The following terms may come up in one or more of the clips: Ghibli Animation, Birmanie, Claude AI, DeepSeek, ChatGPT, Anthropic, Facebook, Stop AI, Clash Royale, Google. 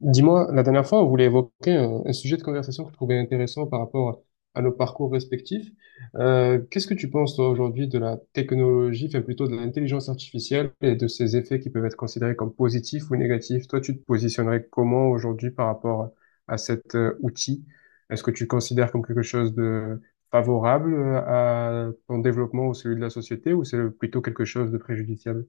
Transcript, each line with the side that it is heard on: left: Dis-moi, la dernière fois, on voulait évoquer un sujet de conversation que je trouvais intéressant par rapport à nos parcours respectifs. Qu'est-ce que tu penses, toi, aujourd'hui, de la technologie, enfin plutôt de l'intelligence artificielle et de ses effets qui peuvent être considérés comme positifs ou négatifs? Toi, tu te positionnerais comment aujourd'hui par rapport à cet outil? Est-ce que tu le considères comme quelque chose de favorable à ton développement ou celui de la société, ou c'est plutôt quelque chose de préjudiciable?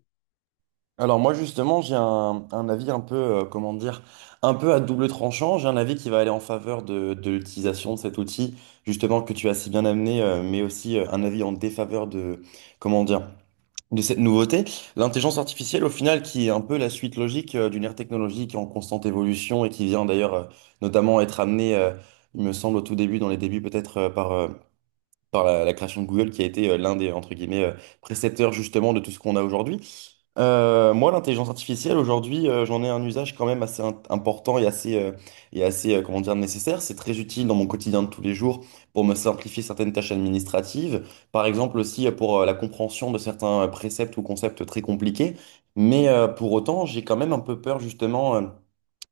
right: Alors moi justement j'ai un avis un peu comment dire un peu à double tranchant. J'ai un avis qui va aller en faveur de l'utilisation de cet outil justement que tu as si bien amené, mais aussi un avis en défaveur de comment dire de cette nouveauté. L'intelligence artificielle au final qui est un peu la suite logique d'une ère technologique en constante évolution et qui vient d'ailleurs notamment être amenée il me semble au tout début dans les débuts peut-être par la création de Google qui a été l'un des entre guillemets précepteurs justement de tout ce qu'on a aujourd'hui. L'intelligence artificielle, aujourd'hui, j'en ai un usage quand même assez important et assez comment dire, nécessaire. C'est très utile dans mon quotidien de tous les jours pour me simplifier certaines tâches administratives, par exemple aussi pour la compréhension de certains préceptes ou concepts très compliqués. Mais pour autant, j'ai quand même un peu peur justement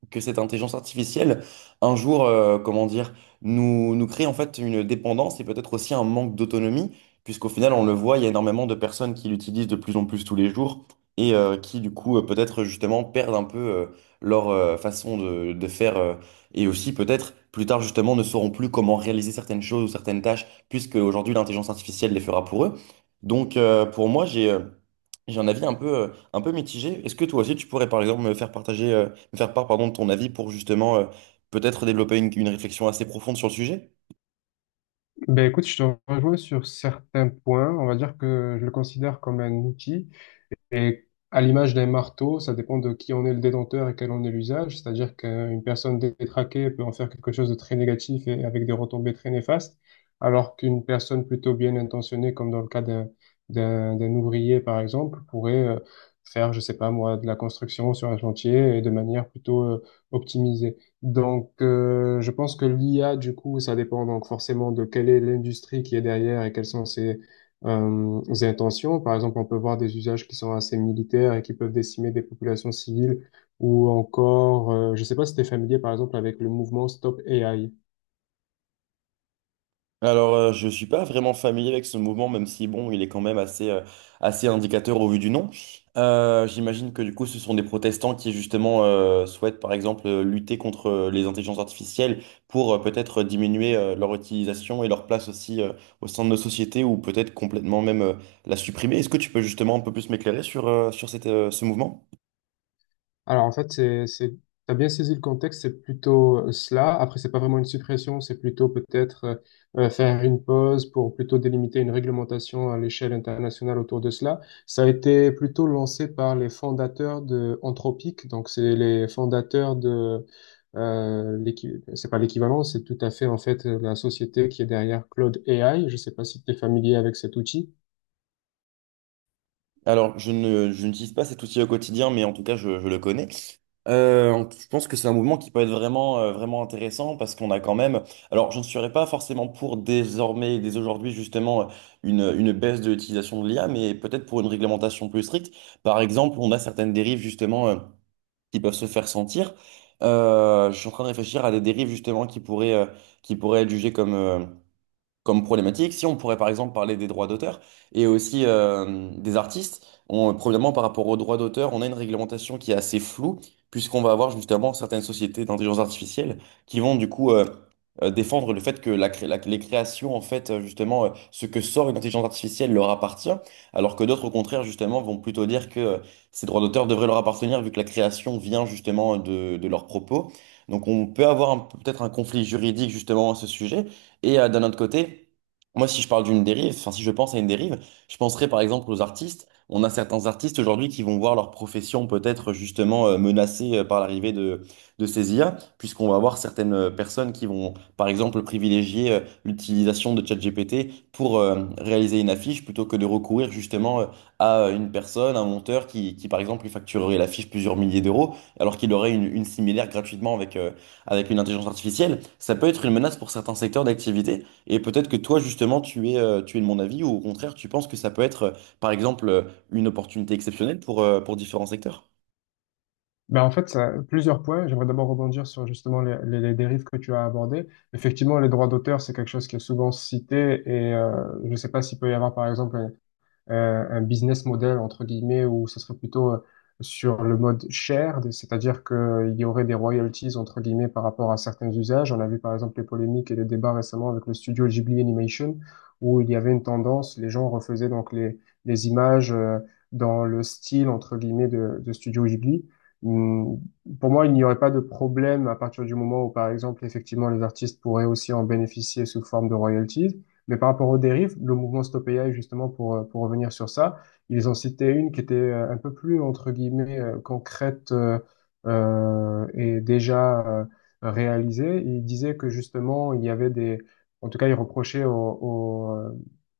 right: que cette intelligence artificielle, un jour, comment dire, nous crée en fait une dépendance et peut-être aussi un manque d'autonomie, puisqu'au final, on le voit, il y a énormément de personnes qui l'utilisent de plus en plus tous les jours et qui, du coup, peut-être justement perdent un peu leur façon de faire et aussi peut-être plus tard, justement, ne sauront plus comment réaliser certaines choses ou certaines tâches, puisque aujourd'hui, l'intelligence artificielle les fera pour eux. Donc, pour moi, j'ai un avis un peu mitigé. Est-ce que toi aussi, tu pourrais, par exemple, me faire part, pardon, de ton avis pour justement, peut-être développer une réflexion assez profonde sur le sujet?
left: Ben écoute, je te rejoins sur certains points. On va dire que je le considère comme un outil, et à l'image d'un marteau, ça dépend de qui en est le détenteur et quel en est l'usage. C'est-à-dire qu'une personne détraquée peut en faire quelque chose de très négatif et avec des retombées très néfastes, alors qu'une personne plutôt bien intentionnée, comme dans le cas d'un ouvrier, par exemple, pourrait faire, je sais pas moi, de la construction sur un chantier et de manière plutôt optimisée. Donc, je pense que l'IA, du coup, ça dépend donc forcément de quelle est l'industrie qui est derrière et quelles sont ses intentions. Par exemple, on peut voir des usages qui sont assez militaires et qui peuvent décimer des populations civiles ou encore, je sais pas si tu es familier par exemple avec le mouvement Stop AI.
right: Alors, je suis pas vraiment familier avec ce mouvement, même si, bon, il est quand même assez assez indicateur au vu du nom. J'imagine que, du coup, ce sont des protestants qui, justement, souhaitent, par exemple, lutter contre les intelligences artificielles pour peut-être diminuer leur utilisation et leur place aussi au sein de nos sociétés ou peut-être complètement même la supprimer. Est-ce que tu peux, justement, un peu plus m'éclairer sur, sur cette, ce mouvement?
left: Alors en fait, t'as bien saisi le contexte, c'est plutôt cela. Après, c'est pas vraiment une suppression, c'est plutôt peut-être faire une pause pour plutôt délimiter une réglementation à l'échelle internationale autour de cela. Ça a été plutôt lancé par les fondateurs de Anthropic, donc c'est les fondateurs de c'est pas l'équivalent, c'est tout à fait en fait la société qui est derrière Claude AI. Je sais pas si tu es familier avec cet outil.
right: Alors, je n'utilise pas cet outil au quotidien, mais en tout cas, je le connais. Je pense que c'est un mouvement qui peut être vraiment, vraiment intéressant parce qu'on a quand même, alors je ne serais pas forcément pour désormais, dès aujourd'hui justement, une baisse de l'utilisation de l'IA, mais peut-être pour une réglementation plus stricte. Par exemple, on a certaines dérives justement qui peuvent se faire sentir. Je suis en train de réfléchir à des dérives justement qui qui pourraient être jugées comme problématique. Si on pourrait par exemple parler des droits d'auteur et aussi des artistes, on, premièrement par rapport aux droits d'auteur, on a une réglementation qui est assez floue puisqu'on va avoir justement certaines sociétés d'intelligence artificielle qui vont du coup défendre le fait que les créations, en fait, justement, ce que sort une intelligence artificielle leur appartient, alors que d'autres, au contraire, justement, vont plutôt dire que ces droits d'auteur devraient leur appartenir vu que la création vient justement de leurs propos. Donc on peut avoir peut-être un conflit juridique justement à ce sujet. Et d'un autre côté, moi, si je parle d'une dérive, enfin, si je pense à une dérive, je penserais par exemple aux artistes. On a certains artistes aujourd'hui qui vont voir leur profession peut-être justement menacée par l'arrivée de ces IA, puisqu'on va avoir certaines personnes qui vont par exemple privilégier l'utilisation de ChatGPT pour réaliser une affiche plutôt que de recourir justement à une personne, un monteur qui par exemple lui facturerait l'affiche plusieurs milliers d'euros alors qu'il aurait une similaire gratuitement avec une intelligence artificielle. Ça peut être une menace pour certains secteurs d'activité. Et peut-être que toi, justement, tu es de mon avis, ou au contraire, tu penses que ça peut être, par exemple une opportunité exceptionnelle pour différents secteurs.
left: Ben en fait, ça- plusieurs points. J'aimerais d'abord rebondir sur justement les dérives que tu as abordées. Effectivement, les droits d'auteur, c'est quelque chose qui est souvent cité et je ne sais pas s'il peut y avoir, par exemple, un business model, entre guillemets, où ce serait plutôt sur le mode shared, c'est-à-dire qu'il y aurait des royalties, entre guillemets, par rapport à certains usages. On a vu par exemple les polémiques et les débats récemment avec le studio Ghibli Animation, où il y avait une tendance, les gens refaisaient donc les images dans le style, entre guillemets, de studio Ghibli. Hmm. Pour moi, il n'y aurait pas de problème à partir du moment où, par exemple, effectivement, les artistes pourraient aussi en bénéficier sous forme de royalties. Mais par rapport aux dérives, le mouvement Stop AI, justement, pour revenir sur ça, ils ont cité une qui était un peu plus, entre guillemets, concrète et déjà réalisée. Ils disaient que, justement, il y avait des… En tout cas, ils reprochaient aux, euh,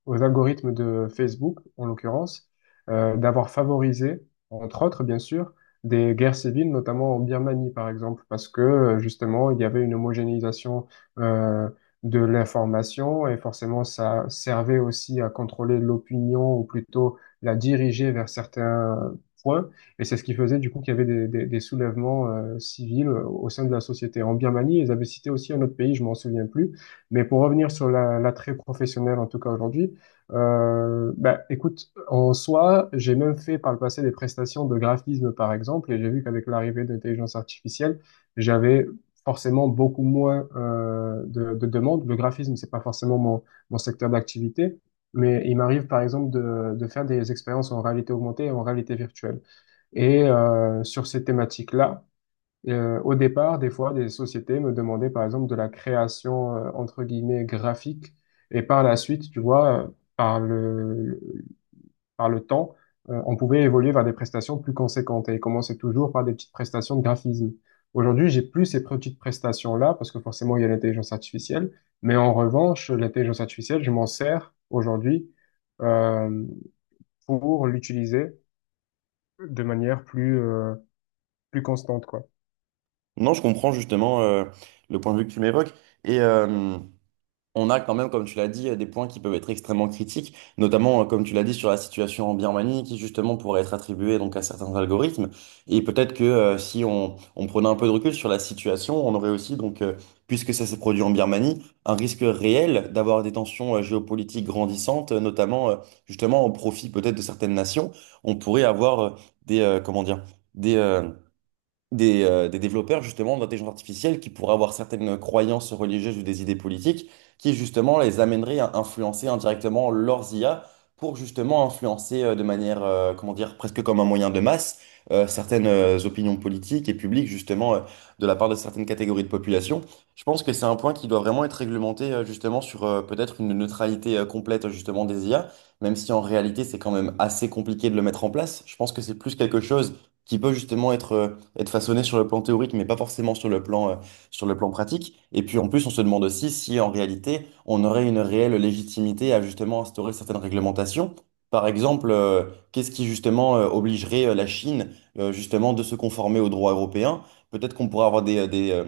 left: aux algorithmes de Facebook, en l'occurrence, d'avoir favorisé, entre autres, bien sûr, des guerres civiles, notamment en Birmanie, par exemple, parce que, justement, il y avait une homogénéisation euh, de l'information et forcément ça servait aussi à contrôler l'opinion ou plutôt la diriger vers certains points. Et c'est ce qui faisait du coup qu'il y avait des soulèvements civils au sein de la société. En Birmanie, ils avaient cité aussi un autre pays, je m'en souviens plus. Mais pour revenir sur la- l'attrait professionnel, en tout cas aujourd'hui, bah, écoute, en soi, j'ai même fait par le passé des prestations de graphisme, par exemple, et j'ai vu qu'avec l'arrivée de l'intelligence artificielle, j'avais forcément beaucoup moins de demandes. Le graphisme, c'est pas forcément mon secteur d'activité, mais il m'arrive par exemple de faire des expériences en réalité augmentée et en réalité virtuelle. Et sur ces thématiques-là, au départ, des fois, des sociétés me demandaient par exemple de la création entre guillemets graphique, et par la suite, tu vois, par le par le temps, on pouvait évoluer vers des prestations plus conséquentes et commencer toujours par des petites prestations de graphisme. Aujourd'hui, j'ai plus ces petites prestations-là parce que forcément, il y a l'intelligence artificielle. Mais en revanche, l'intelligence artificielle, je m'en sers aujourd'hui euh, pour l'utiliser de manière plus constante, quoi.
right: Non, je comprends justement le point de vue que tu m'évoques. Et, on a quand même, comme tu l'as dit, des points qui peuvent être extrêmement critiques, notamment, comme tu l'as dit, sur la situation en Birmanie, qui justement pourrait être attribuée donc à certains algorithmes. Et peut-être que si on prenait un peu de recul sur la situation, on aurait aussi, donc, puisque ça s'est produit en Birmanie, un risque réel d'avoir des tensions géopolitiques grandissantes, notamment justement au profit peut-être de certaines nations. On pourrait avoir comment dire, des, euh, des développeurs justement d'intelligence artificielle qui pourraient avoir certaines croyances religieuses ou des idées politiques qui justement les amèneraient à influencer indirectement leurs IA pour justement influencer de manière, comment dire, presque comme un moyen de masse certaines opinions politiques et publiques justement de la part de certaines catégories de population. Je pense que c'est un point qui doit vraiment être réglementé justement sur peut-être une neutralité complète justement des IA, même si en réalité c'est quand même assez compliqué de le mettre en place. Je pense que c'est plus quelque chose qui peut justement être façonné sur le plan théorique, mais pas forcément sur le plan pratique. Et puis en plus, on se demande aussi si en réalité, on aurait une réelle légitimité à justement instaurer certaines réglementations. Par exemple, qu'est-ce qui justement obligerait la Chine justement de se conformer au droit européen? Peut-être qu'on pourrait avoir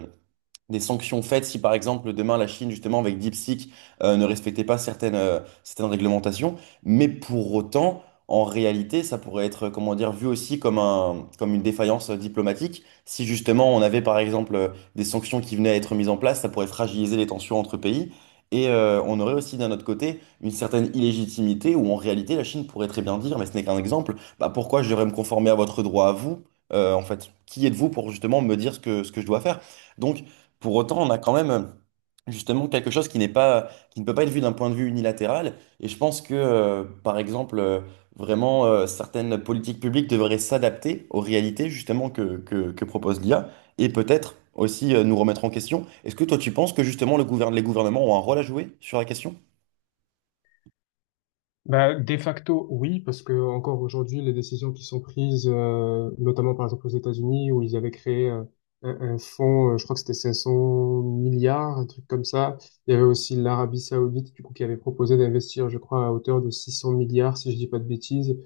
right: des sanctions faites si par exemple demain la Chine justement avec DeepSeek ne respectait pas certaines réglementations. Mais pour autant, en réalité, ça pourrait être comment dire vu aussi comme comme une défaillance diplomatique. Si justement on avait par exemple des sanctions qui venaient à être mises en place, ça pourrait fragiliser les tensions entre pays. Et on aurait aussi d'un autre côté une certaine illégitimité où en réalité la Chine pourrait très bien dire, mais ce n'est qu'un exemple, bah pourquoi je devrais me conformer à votre droit à vous? En fait, qui êtes-vous pour justement me dire ce ce que je dois faire? Donc, pour autant, on a quand même justement quelque chose qui ne peut pas être vu d'un point de vue unilatéral. Et je pense que, par exemple, certaines politiques publiques devraient s'adapter aux réalités justement que propose l'IA et peut-être aussi nous remettre en question. Est-ce que toi, tu penses que justement les gouvernements ont un rôle à jouer sur la question?
left: Bah, de facto, oui, parce que encore aujourd'hui, les décisions qui sont prises, notamment par exemple aux États-Unis, où ils avaient créé un fonds, je crois que c'était 500 milliards, un truc comme ça. Il y avait aussi l'Arabie Saoudite, du coup, qui avait proposé d'investir, je crois, à hauteur de 600 milliards, si je dis pas de bêtises.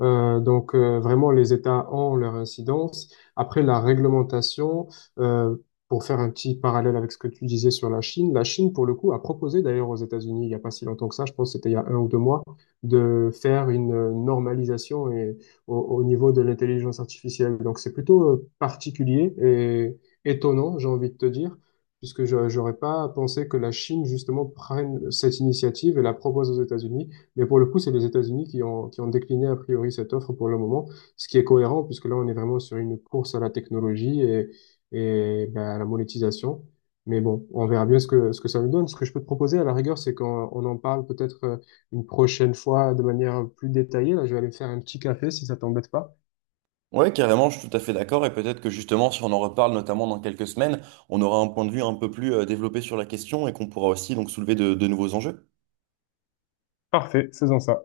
left: Vraiment, les États ont leur incidence. Après, la réglementation, euh, pour faire un petit parallèle avec ce que tu disais sur la Chine, pour le coup, a proposé d'ailleurs aux États-Unis, il n'y a pas si longtemps que ça, je pense que c'était il y a un ou deux mois, de faire une normalisation et, au niveau de l'intelligence artificielle. Donc c'est plutôt particulier et étonnant, j'ai envie de te dire, puisque je n'aurais pas pensé que la Chine, justement, prenne cette initiative et la propose aux États-Unis. Mais pour le coup, c'est les États-Unis qui ont décliné a priori cette offre pour le moment, ce qui est cohérent puisque là, on est vraiment sur une course à la technologie et ben, à la monétisation. Mais bon, on verra bien ce que ça nous donne. Ce que je peux te proposer à la rigueur, c'est qu'on on en parle peut-être une prochaine fois de manière plus détaillée. Là, je vais aller me faire un petit café si ça t'embête pas.
right: Oui, carrément, je suis tout à fait d'accord. Et peut-être que justement, si on en reparle, notamment dans quelques semaines, on aura un point de vue un peu plus développé sur la question et qu'on pourra aussi donc soulever de nouveaux enjeux.
left: Parfait, faisons ça.